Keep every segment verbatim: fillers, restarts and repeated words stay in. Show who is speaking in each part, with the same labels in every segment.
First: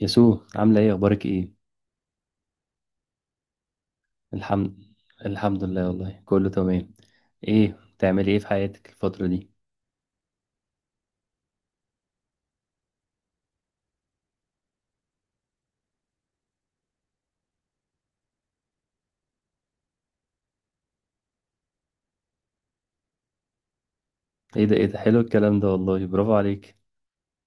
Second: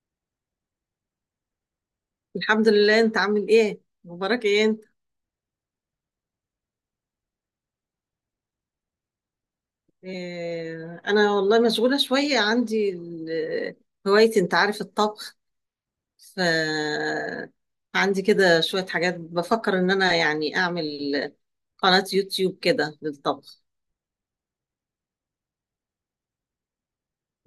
Speaker 1: يسوع، عاملة ايه؟ اخبارك ايه؟
Speaker 2: الحمد لله. انت عامل ايه؟ مبارك ايه
Speaker 1: الحمد
Speaker 2: انت.
Speaker 1: الحمد لله، والله كله تمام. ايه بتعملي ايه في حياتك الفترة دي؟
Speaker 2: إيه، انا والله مشغوله شويه. عندي ال- هوايتي، انت عارف، الطبخ. ف عندي كده شويه حاجات، بفكر ان انا يعني اعمل قناه يوتيوب كده للطبخ.
Speaker 1: ايه ده، ايه ده، حلو الكلام ده والله، برافو عليك.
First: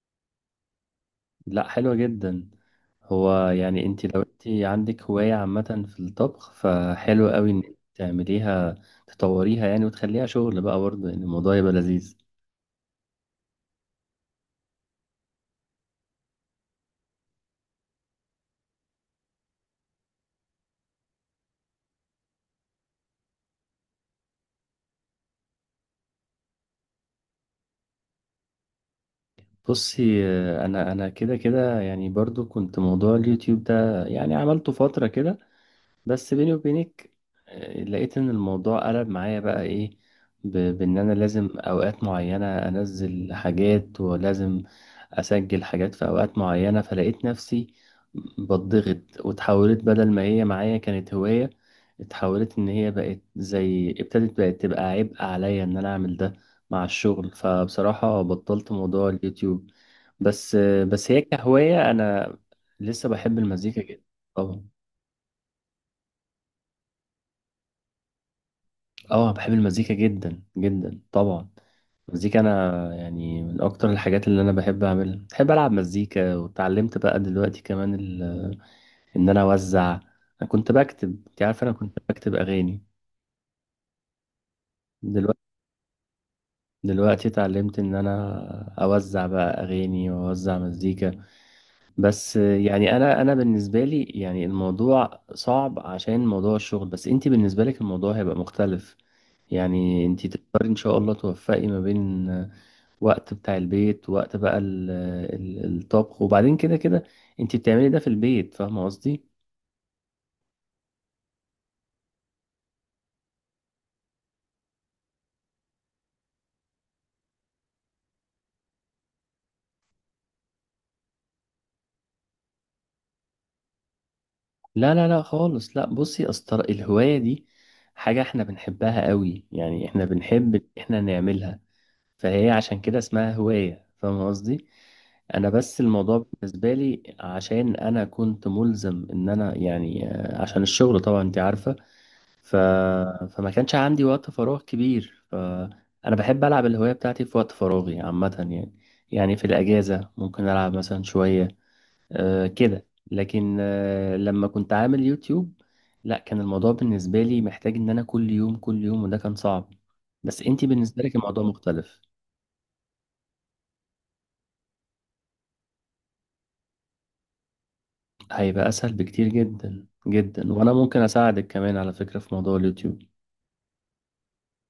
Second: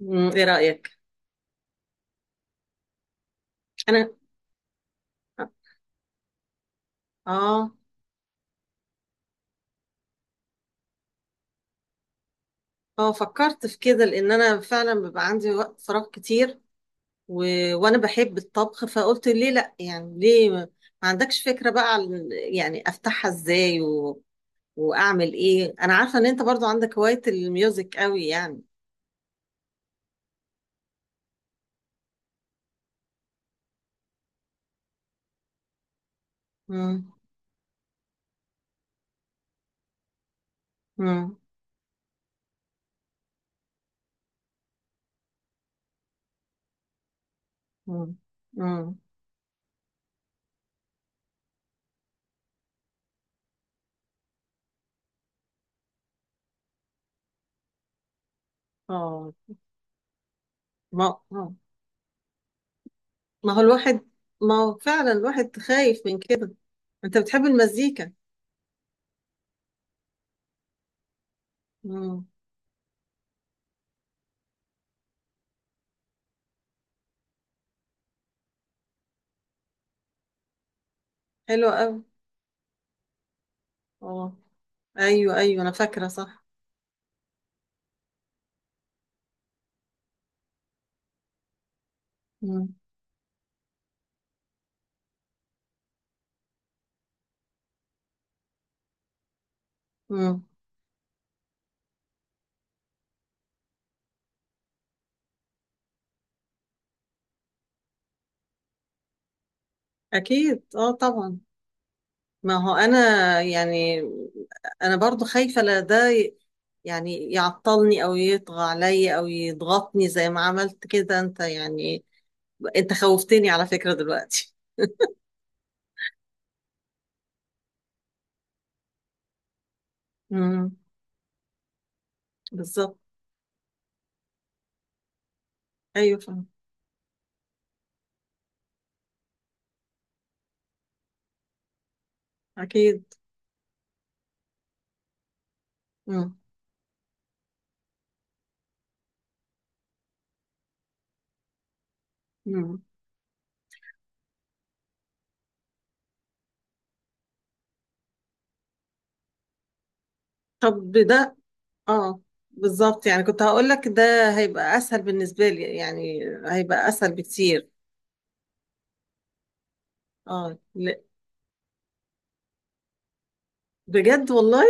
Speaker 2: مم، ايه رايك؟
Speaker 1: لا، حلو جدا. هو يعني انت،
Speaker 2: انا
Speaker 1: لو انت عندك هواية عامة في الطبخ، فحلو قوي ان
Speaker 2: اه
Speaker 1: انت تعمليها، تطوريها يعني، وتخليها شغل بقى برضه يعني الموضوع يبقى لذيذ.
Speaker 2: اه فكرت في كده، لان انا فعلا بيبقى عندي وقت فراغ كتير و... وانا بحب الطبخ، فقلت ليه لا؟ يعني ليه ما ما عندكش فكرة بقى عن يعني افتحها ازاي واعمل ايه. انا عارفه ان انت برضو عندك هوايه الميوزك قوي يعني.
Speaker 1: بصي، آه، انا انا كده كده يعني برضه كنت موضوع اليوتيوب ده يعني عملته فترة كده. بس بيني وبينك،
Speaker 2: امم.
Speaker 1: آه، لقيت ان الموضوع قلب معايا بقى ايه، ب- بان انا
Speaker 2: امم.
Speaker 1: لازم اوقات معينة انزل حاجات، ولازم اسجل حاجات في اوقات معينة، فلقيت نفسي
Speaker 2: امم. امم.
Speaker 1: بتضغط. وتحولت، بدل ما هي معايا كانت هواية، اتحولت ان هي بقت، زي ابتدت بقت تبقى عبء عليا ان انا اعمل ده مع الشغل. فبصراحة بطلت موضوع
Speaker 2: اه.
Speaker 1: اليوتيوب. بس آه، بس هي
Speaker 2: ما آه.
Speaker 1: كهواية، انا لسه بحب
Speaker 2: ما هو
Speaker 1: المزيكا جدا
Speaker 2: الواحد، ما
Speaker 1: طبعا.
Speaker 2: هو فعلا الواحد خايف من كده. انت بتحب المزيكا؟
Speaker 1: اه، بحب المزيكا جدا جدا طبعا.
Speaker 2: امم.
Speaker 1: المزيكا انا يعني من اكتر الحاجات اللي انا بحب اعملها، بحب العب مزيكا، واتعلمت بقى دلوقتي كمان ال... ان انا اوزع. انا كنت بكتب، انت عارف، انا
Speaker 2: حلوه قوي.
Speaker 1: كنت بكتب اغاني.
Speaker 2: اه. ايوه،
Speaker 1: دلوقتي
Speaker 2: ايوه، انا فاكره صح.
Speaker 1: دلوقتي اتعلمت ان انا اوزع بقى اغاني واوزع مزيكا. بس
Speaker 2: امم.
Speaker 1: يعني انا انا بالنسبه لي يعني الموضوع صعب عشان موضوع الشغل، بس انت بالنسبه لك الموضوع هيبقى مختلف. يعني انت
Speaker 2: امم.
Speaker 1: تقدري ان شاء الله توفقي ما بين وقت بتاع البيت، وقت بقى ال- ال- الطبخ، وبعدين كده كده انت بتعملي ده في البيت، فاهمه قصدي.
Speaker 2: اكيد، اه طبعا. ما هو انا، يعني انا برضو خايفه لا ده ي- يعني يعطلني، او يطغى عليا، او يضغطني زي ما عملت كده انت يعني. انت خوفتني على فكرة دلوقتي.
Speaker 1: لا لا لا خالص، لا بصي اصل الهوايه دي حاجه احنا بنحبها قوي، يعني احنا بنحب إن
Speaker 2: امم.
Speaker 1: احنا نعملها. فهي عشان كده
Speaker 2: بالظبط.
Speaker 1: اسمها هوايه، فاهمه قصدي. انا بس
Speaker 2: ايوه،
Speaker 1: الموضوع
Speaker 2: فاهم.
Speaker 1: بالنسبه لي عشان انا كنت ملزم ان انا يعني، آه، عشان الشغل طبعا انت عارفه. ف...
Speaker 2: اكيد.
Speaker 1: فما كانش عندي وقت فراغ كبير، فأنا
Speaker 2: امم.
Speaker 1: بحب ألعب الهواية بتاعتي في وقت فراغي عامة يعني. يعني في الأجازة ممكن ألعب مثلا شوية أه
Speaker 2: امم.
Speaker 1: كده، لكن أه لما كنت عامل يوتيوب، لا، كان الموضوع بالنسبة لي محتاج إن أنا كل يوم كل يوم، وده كان صعب. بس أنتي
Speaker 2: طب
Speaker 1: بالنسبة لك
Speaker 2: ده
Speaker 1: الموضوع مختلف،
Speaker 2: اه، بالظبط، يعني كنت هقول لك ده. هيبقى اسهل بالنسبة لي، يعني هيبقى اسهل بكتير.
Speaker 1: هيبقى أسهل بكتير جدا جدا.
Speaker 2: اه
Speaker 1: وأنا
Speaker 2: لا.
Speaker 1: ممكن أساعدك كمان على فكرة في موضوع اليوتيوب.
Speaker 2: بجد والله.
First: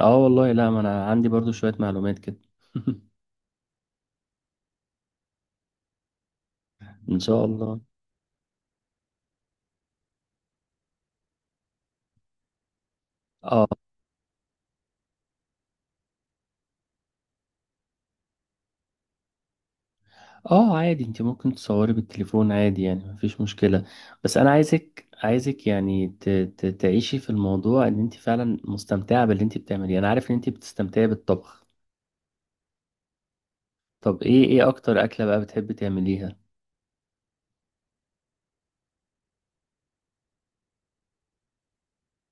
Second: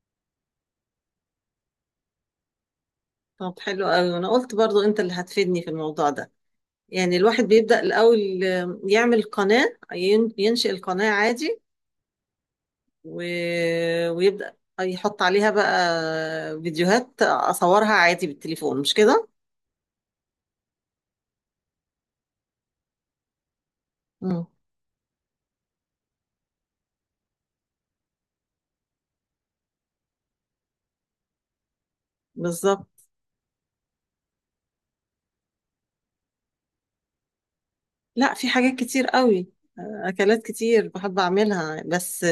Speaker 1: آه والله، لا ما أنا عندي برضو شوية معلومات كده.
Speaker 2: طب حلو قوي. انا قلت برضو انت اللي هتفيدني في الموضوع ده. يعني
Speaker 1: إن
Speaker 2: الواحد
Speaker 1: شاء
Speaker 2: بيبدأ
Speaker 1: الله.
Speaker 2: الاول، آه، يعمل قناة، ين- ينشئ القناة عادي و...
Speaker 1: اه
Speaker 2: ويبدأ يحط عليها بقى فيديوهات، اصورها عادي بالتليفون، مش كده؟
Speaker 1: اه، عادي، انت ممكن تصوري بالتليفون عادي، يعني مفيش مشكلة. بس
Speaker 2: مم.
Speaker 1: انا عايزك عايزك يعني ت... ت... تعيشي في الموضوع، ان انت فعلا مستمتعة باللي انت بتعمليه. انا عارف ان انت بتستمتعي بالطبخ.
Speaker 2: بالظبط.
Speaker 1: طب ايه ايه اكتر اكلة بقى بتحبي تعمليها؟
Speaker 2: لا، في حاجات كتير قوي. آه، اكلات كتير بحب اعملها، بس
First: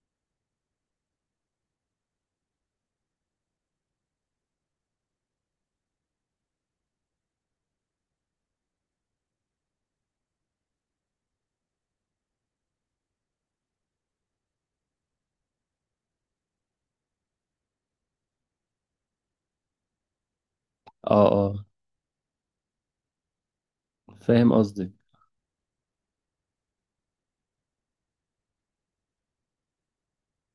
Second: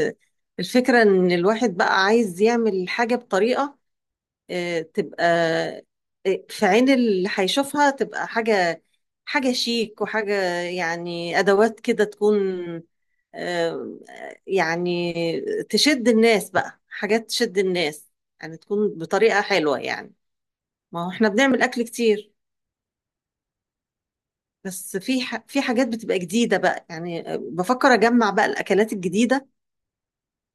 Speaker 2: الفكرة ان الواحد بقى عايز يعمل حاجة بطريقة آه، تبقى آه، في عين اللي هيشوفها تبقى حاجة، حاجة شيك، وحاجة يعني ادوات كده تكون آه، يعني تشد الناس، بقى حاجات تشد الناس، يعني تكون بطريقة حلوة يعني. ما هو
Speaker 1: اه
Speaker 2: احنا بنعمل
Speaker 1: اه،
Speaker 2: اكل كتير،
Speaker 1: فاهم قصدك.
Speaker 2: بس في ح... في حاجات بتبقى جديدة بقى، يعني بفكر أجمع بقى الأكلات الجديدة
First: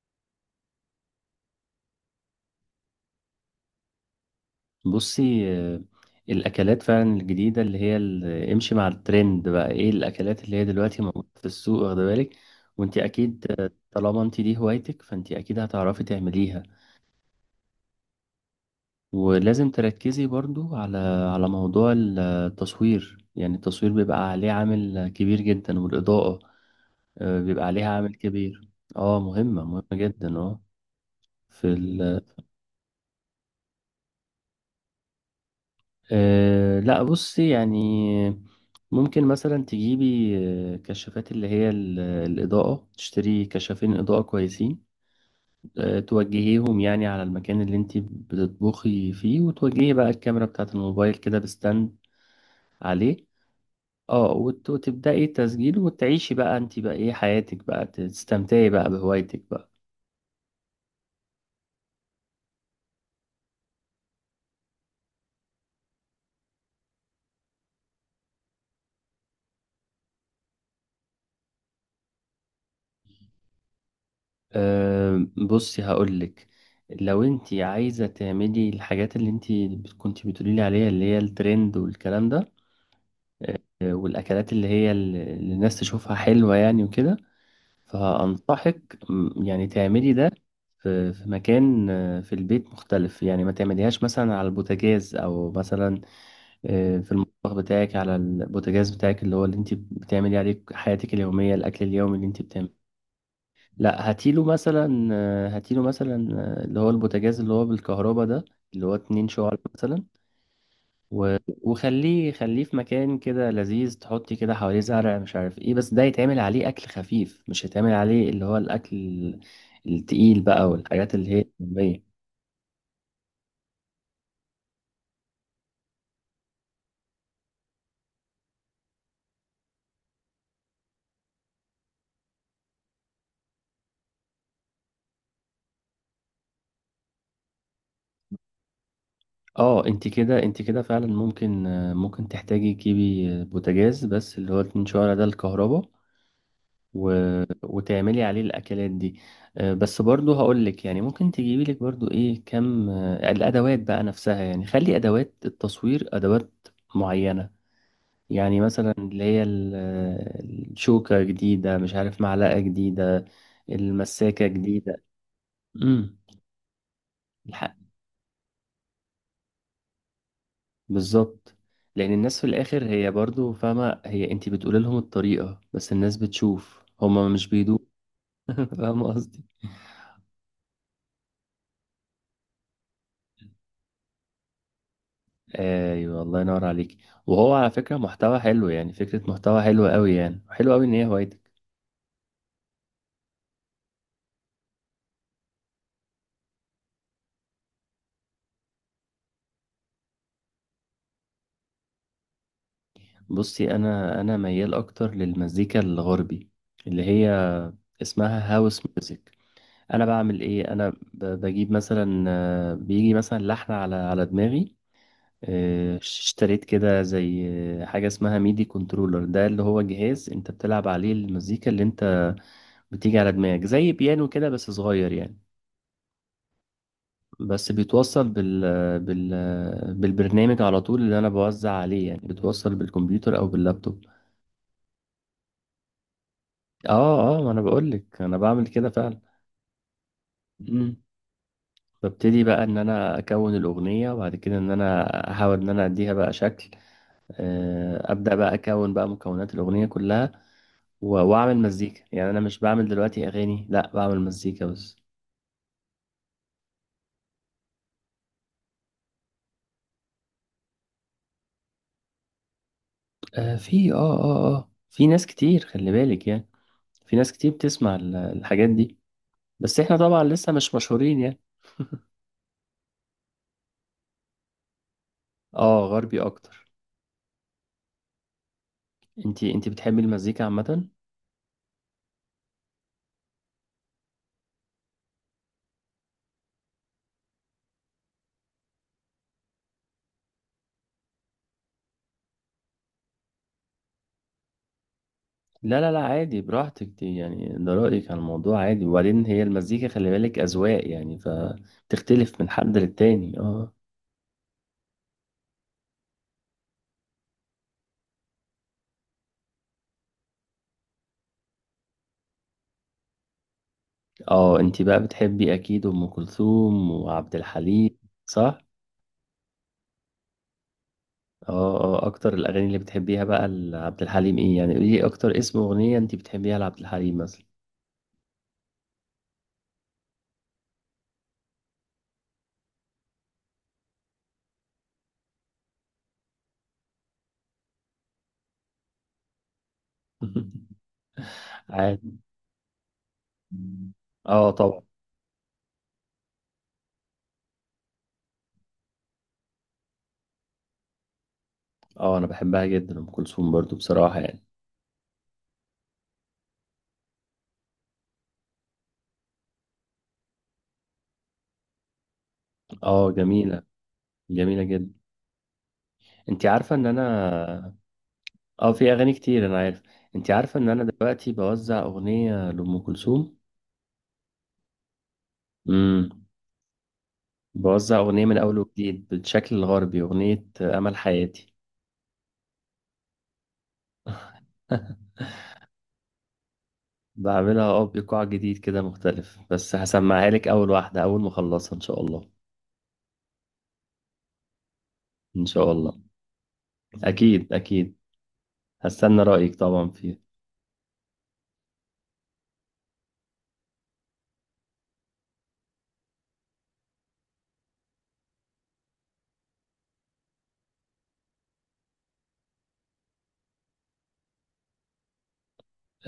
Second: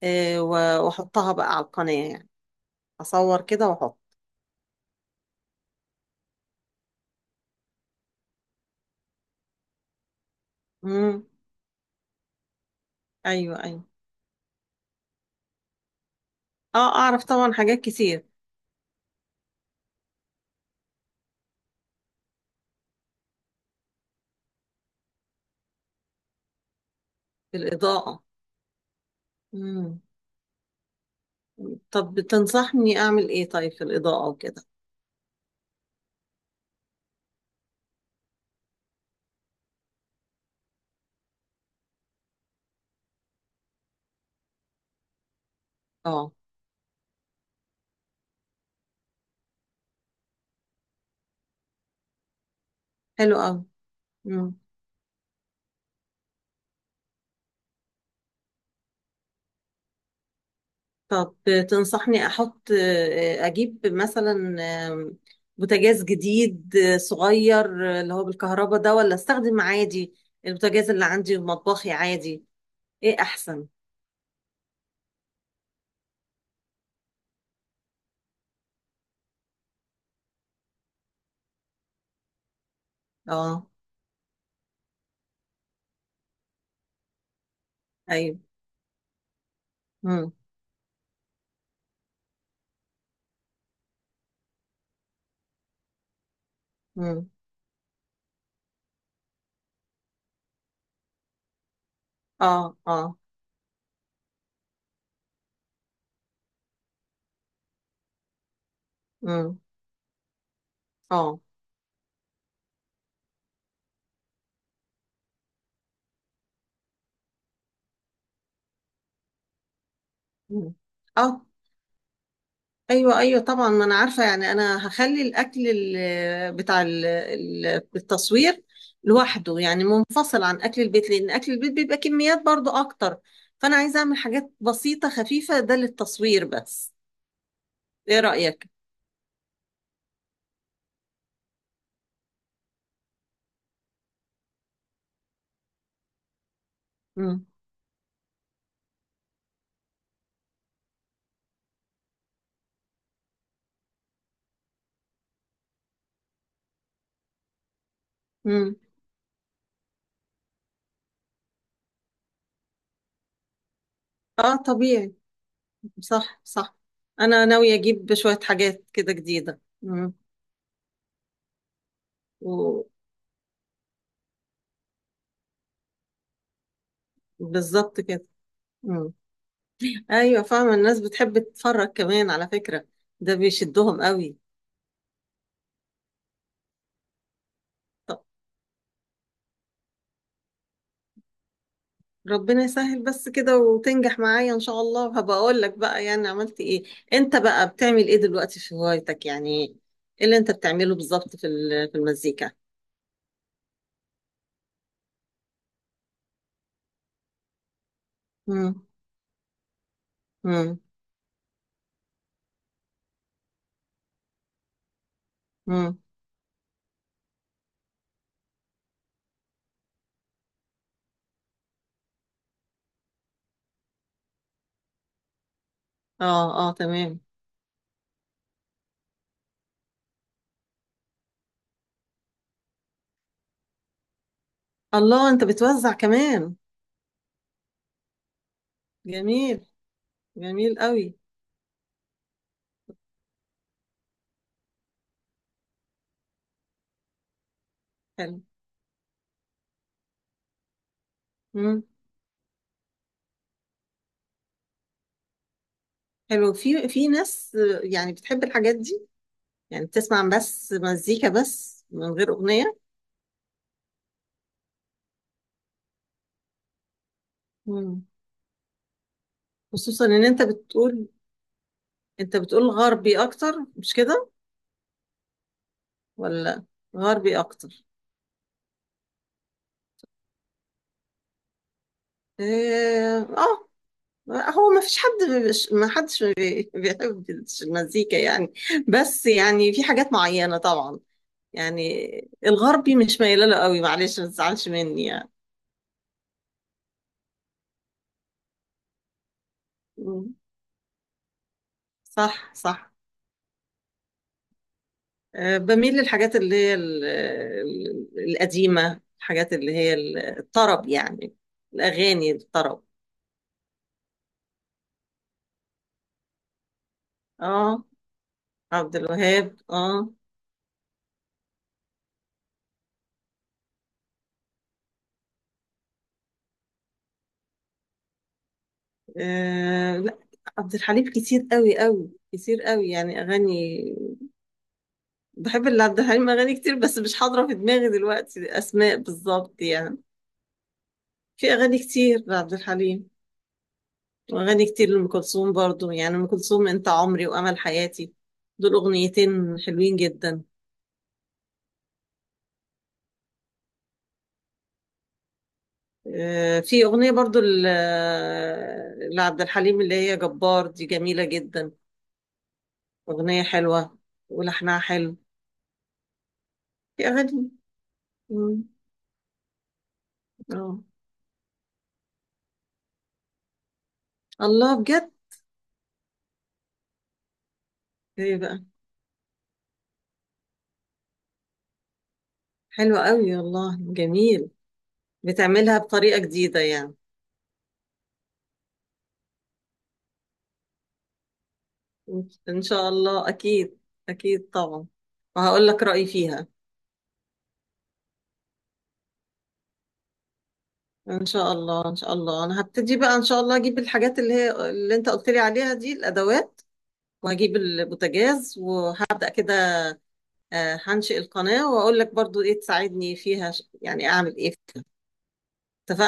Speaker 2: آه، و- وأحطها بقى على القناة يعني. أصور كده وأحط.
Speaker 1: بصي، آه، الاكلات فعلا الجديدة اللي هي ال- امشي مع الترند، بقى ايه الاكلات اللي هي دلوقتي
Speaker 2: امم.
Speaker 1: موجودة في السوق، واخده بالك. وانت اكيد،
Speaker 2: أيوه،
Speaker 1: آه،
Speaker 2: أيوه.
Speaker 1: طالما انت دي هوايتك، فانت اكيد هتعرفي تعمليها.
Speaker 2: أه، أعرف طبعا حاجات كتير.
Speaker 1: ولازم تركزي برضو على على موضوع التصوير، يعني التصوير بيبقى عليه عامل كبير جدا، والإضاءة آه،
Speaker 2: في
Speaker 1: بيبقى عليها عامل
Speaker 2: الإضاءة.
Speaker 1: كبير. اه، مهمة مهمة
Speaker 2: امم.
Speaker 1: جدا، اه. في
Speaker 2: طب
Speaker 1: ال
Speaker 2: تنصحني أعمل إيه طيب في الإضاءة وكده؟
Speaker 1: آه لا بصي، يعني ممكن مثلا تجيبي آه، كشافات اللي هي ال- الإضاءة، تشتري كشافين إضاءة كويسين. آه،
Speaker 2: أه.
Speaker 1: توجهيهم يعني على المكان اللي انت بتطبخي فيه، وتوجهي بقى الكاميرا بتاعة الموبايل كده بستاند عليه.
Speaker 2: حلو. أوي.
Speaker 1: اه، وت- وتبدأي تسجيل، وتعيشي بقى انت بقى ايه حياتك بقى، تستمتعي بقى بهوايتك بقى.
Speaker 2: طب تنصحني احط، اجيب مثلا بوتاجاز جديد صغير اللي هو بالكهرباء ده، ولا استخدم عادي البوتاجاز اللي عندي في مطبخي عادي؟ ايه احسن؟
Speaker 1: أه بصي هقولك، لو انت عايزة تعملي الحاجات اللي انت كنت بتقولي لي عليها اللي هي الترند والكلام ده،
Speaker 2: اه.
Speaker 1: آه، والاكلات اللي هي ال- اللي الناس تشوفها حلوة يعني وكده.
Speaker 2: ايوه.
Speaker 1: فأنصحك م، يعني تعملي ده
Speaker 2: امم.
Speaker 1: في في مكان، آه، في البيت مختلف، يعني ما تعمليهاش مثلا على البوتاجاز، او مثلا آه، في
Speaker 2: امم.
Speaker 1: المطبخ بتاعك على البوتاجاز بتاعك اللي هو اللي انت بتعملي عليه حياتك اليومية، الأكل اليومي اللي انت
Speaker 2: اه.
Speaker 1: بتعمله.
Speaker 2: اه.
Speaker 1: لا، هاتيله مثلا آه، هاتيله مثلا، آه، اللي هو البوتاجاز اللي هو بالكهرباء ده، اللي هو اتنين شعل
Speaker 2: امم.
Speaker 1: مثلا. و...
Speaker 2: اه.
Speaker 1: وخليه خليه في مكان كده لذيذ، تحطي كده حواليه زرع مش عارف ايه، بس ده يتعمل عليه أكل خفيف، مش هيتعمل عليه اللي هو الأكل التقيل بقى،
Speaker 2: مم.
Speaker 1: والحاجات اللي هي
Speaker 2: اه،
Speaker 1: اليومية.
Speaker 2: ايوه، ايوه طبعا، ما انا عارفه. يعني انا هخلي الاكل ال- بتاع ال- ال- التصوير لوحده، يعني منفصل عن اكل البيت، لان اكل البيت بيبقى كميات برضو اكتر. فانا عايزه اعمل حاجات بسيطه خفيفه ده للتصوير بس. ايه رايك؟
Speaker 1: اه، انت كده، انت كده فعلا ممكن، آه، ممكن تحتاجي تجيبي آه، بوتاجاز، بس اللي هو اتنين شعلة ده الكهرباء. و...
Speaker 2: امم.
Speaker 1: وتعملي عليه الاكلات دي. آه، بس برضه هقول لك يعني ممكن تجيبي لك برضه ايه كم، آه، الادوات بقى نفسها، يعني خلي ادوات التصوير ادوات معينة. يعني
Speaker 2: امم.
Speaker 1: مثلا اللي هي ال- آه، الشوكة جديدة، مش عارف معلقة جديدة، المساكة
Speaker 2: اه
Speaker 1: جديدة.
Speaker 2: طبيعي.
Speaker 1: امم.
Speaker 2: صح، صح. انا ناويه اجيب شويه حاجات كده جديده. امم.
Speaker 1: بالظبط. لان الناس في الاخر هي برضو فاهمه، هي انت بتقول لهم الطريقه، بس الناس بتشوف، هما مش بيدوق.
Speaker 2: وبالظبط كده. امم.
Speaker 1: فاهمه قصدي.
Speaker 2: ايوه، فاهمه. الناس بتحب تتفرج كمان على فكره، ده بيشدهم قوي.
Speaker 1: ايوه الله ينور عليك. وهو على فكره محتوى حلو، يعني فكره محتوى حلوه قوي، يعني حلو قوي ان هي هوايتك.
Speaker 2: ربنا يسهل بس كده وتنجح معايا ان شاء الله، وهبقى اقول لك بقى يعني عملت ايه. انت بقى بتعمل ايه دلوقتي في هوايتك يعني؟ ايه اللي انت بتعمله بالظبط في ال- في المزيكا؟
Speaker 1: بصي، انا انا ميال اكتر للمزيكا الغربي، اللي هي اسمها هاوس
Speaker 2: امم.
Speaker 1: ميوزك. انا بعمل ايه؟
Speaker 2: امم.
Speaker 1: انا ب- بجيب مثلا، آه، بيجي مثلا لحن على على دماغي، آه،
Speaker 2: امم.
Speaker 1: اشتريت كده زي آه، حاجة اسمها ميدي كنترولر. ده اللي هو جهاز انت بتلعب عليه المزيكا اللي انت بتيجي على دماغك، زي بيانو كده بس صغير يعني.
Speaker 2: اه، اه، تمام.
Speaker 1: بس بيتوصل بال... بال... بالبرنامج على طول، اللي انا بوزع عليه، يعني بتوصل بالكمبيوتر او باللابتوب.
Speaker 2: الله، انت بتوزع كمان؟
Speaker 1: اه اه، ما انا بقولك انا بعمل كده فعلا.
Speaker 2: جميل. جميل
Speaker 1: مم.
Speaker 2: قوي.
Speaker 1: ببتدي بقى ان انا اكون الاغنيه، وبعد كده ان انا احاول ان انا اديها بقى شكل، آه، ابدا
Speaker 2: حلو.
Speaker 1: بقى اكون بقى مكونات الاغنيه كلها و- واعمل
Speaker 2: امم.
Speaker 1: مزيكا. يعني انا مش بعمل دلوقتي اغاني، لا بعمل مزيكا بس.
Speaker 2: حلو. في في ناس آه، يعني بتحب الحاجات دي، يعني بتسمع بس مزيكا بس من غير اغنية.
Speaker 1: آه في اه اه اه في ناس كتير خلي بالك يعني، في ناس كتير بتسمع
Speaker 2: امم.
Speaker 1: ال- الحاجات دي، بس احنا
Speaker 2: خصوصا
Speaker 1: طبعا
Speaker 2: ان انت
Speaker 1: لسه مش
Speaker 2: بتقول،
Speaker 1: مشهورين يعني.
Speaker 2: انت بتقول غربي اكتر، مش كده؟
Speaker 1: اه، غربي
Speaker 2: ولا؟
Speaker 1: اكتر.
Speaker 2: غربي اكتر.
Speaker 1: انتي انتي بتحبي المزيكا عامة؟
Speaker 2: إيه، اه. هو ما فيش حد مش- ما حدش بي- بيحب المزيكا يعني؟ بس يعني في حاجات معينة طبعا، يعني الغربي مش مايله له قوي، معلش ما تزعلش مني يعني.
Speaker 1: لا لا لا، عادي براحتك، دي يعني ده رأيك على الموضوع عادي. وبعدين هي المزيكا خلي
Speaker 2: مم.
Speaker 1: بالك أذواق، يعني فبتختلف من
Speaker 2: صح،
Speaker 1: حد
Speaker 2: صح.
Speaker 1: للتاني، اه.
Speaker 2: آه، بميل للحاجات اللي هي ال- ال- القديمة، الحاجات اللي هي ال- الطرب يعني، الأغاني الطرب.
Speaker 1: اه، انتي بقى بتحبي اكيد ام كلثوم وعبد
Speaker 2: اه.
Speaker 1: الحليم، صح؟
Speaker 2: عبد الوهاب، اه.
Speaker 1: اه اه، اكتر الاغاني اللي بتحبيها بقى لعبد الحليم ايه يعني؟ قولي لي اكتر اسم اغنيه انت بتحبيها لعبد الحليم مثلا.
Speaker 2: آه لا، عبد الحليم كتير قوي، قوي كتير قوي يعني اغاني. بحب اللي عبد الحليم اغاني كتير، بس مش حاضره في دماغي دلوقتي اسماء بالظبط يعني. في اغاني
Speaker 1: عادي،
Speaker 2: كتير لعبد الحليم،
Speaker 1: اه
Speaker 2: واغاني
Speaker 1: طبعا.
Speaker 2: كتير لام كلثوم برضو. يعني ام كلثوم، انت عمري وامل حياتي، دول اغنيتين حلوين جدا.
Speaker 1: اه انا بحبها جدا ام كلثوم برضو بصراحه يعني.
Speaker 2: آه في اغنيه برضو ل- لعبد الحليم اللي هي جبار، دي جميله جدا.
Speaker 1: اه،
Speaker 2: اغنيه
Speaker 1: جميله،
Speaker 2: حلوه،
Speaker 1: جميله
Speaker 2: ولحنها
Speaker 1: جدا.
Speaker 2: حلو.
Speaker 1: انت عارفه ان
Speaker 2: في
Speaker 1: انا،
Speaker 2: اغاني. مم.
Speaker 1: اه في اغاني كتير انا عارف. انت عارفه ان انا
Speaker 2: اه.
Speaker 1: دلوقتي بوزع اغنيه لام كلثوم؟
Speaker 2: الله، بجد؟
Speaker 1: امم. بوزع اغنيه
Speaker 2: ايه
Speaker 1: من اول
Speaker 2: بقى!
Speaker 1: وجديد بالشكل الغربي، اغنيه امل حياتي.
Speaker 2: حلو قوي والله، جميل. بتعملها بطريقة جديدة يعني؟
Speaker 1: بعملها اه بايقاع جديد كده مختلف، بس هسمعها لك اول واحده اول ما اخلصها ان شاء الله.
Speaker 2: ان شاء الله. اكيد، اكيد طبعا.
Speaker 1: ان
Speaker 2: وهقول
Speaker 1: شاء
Speaker 2: لك
Speaker 1: الله،
Speaker 2: رأيي فيها.
Speaker 1: اكيد اكيد هستنى رايك طبعا فيها.
Speaker 2: ان شاء الله. ان شاء الله، انا هبتدي بقى ان شاء الله، اجيب الحاجات اللي هي اللي انت قلت لي عليها دي، الادوات، وهجيب البوتاجاز وهبدأ كده. آه، هنشئ القناة، واقول لك برضو ايه تساعدني فيها، ش- يعني اعمل ايه فيها.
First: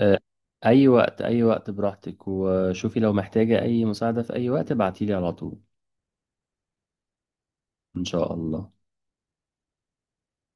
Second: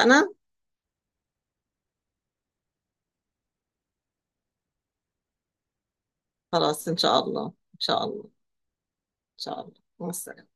Speaker 1: آه، اي وقت، اي وقت براحتك، وشوفي لو محتاجه اي مساعده في اي وقت ابعتيلي على طول.
Speaker 2: خلاص ان شاء الله. ان
Speaker 1: ان
Speaker 2: شاء الله. ان
Speaker 1: شاء الله.
Speaker 2: شاء الله، مع السلامة.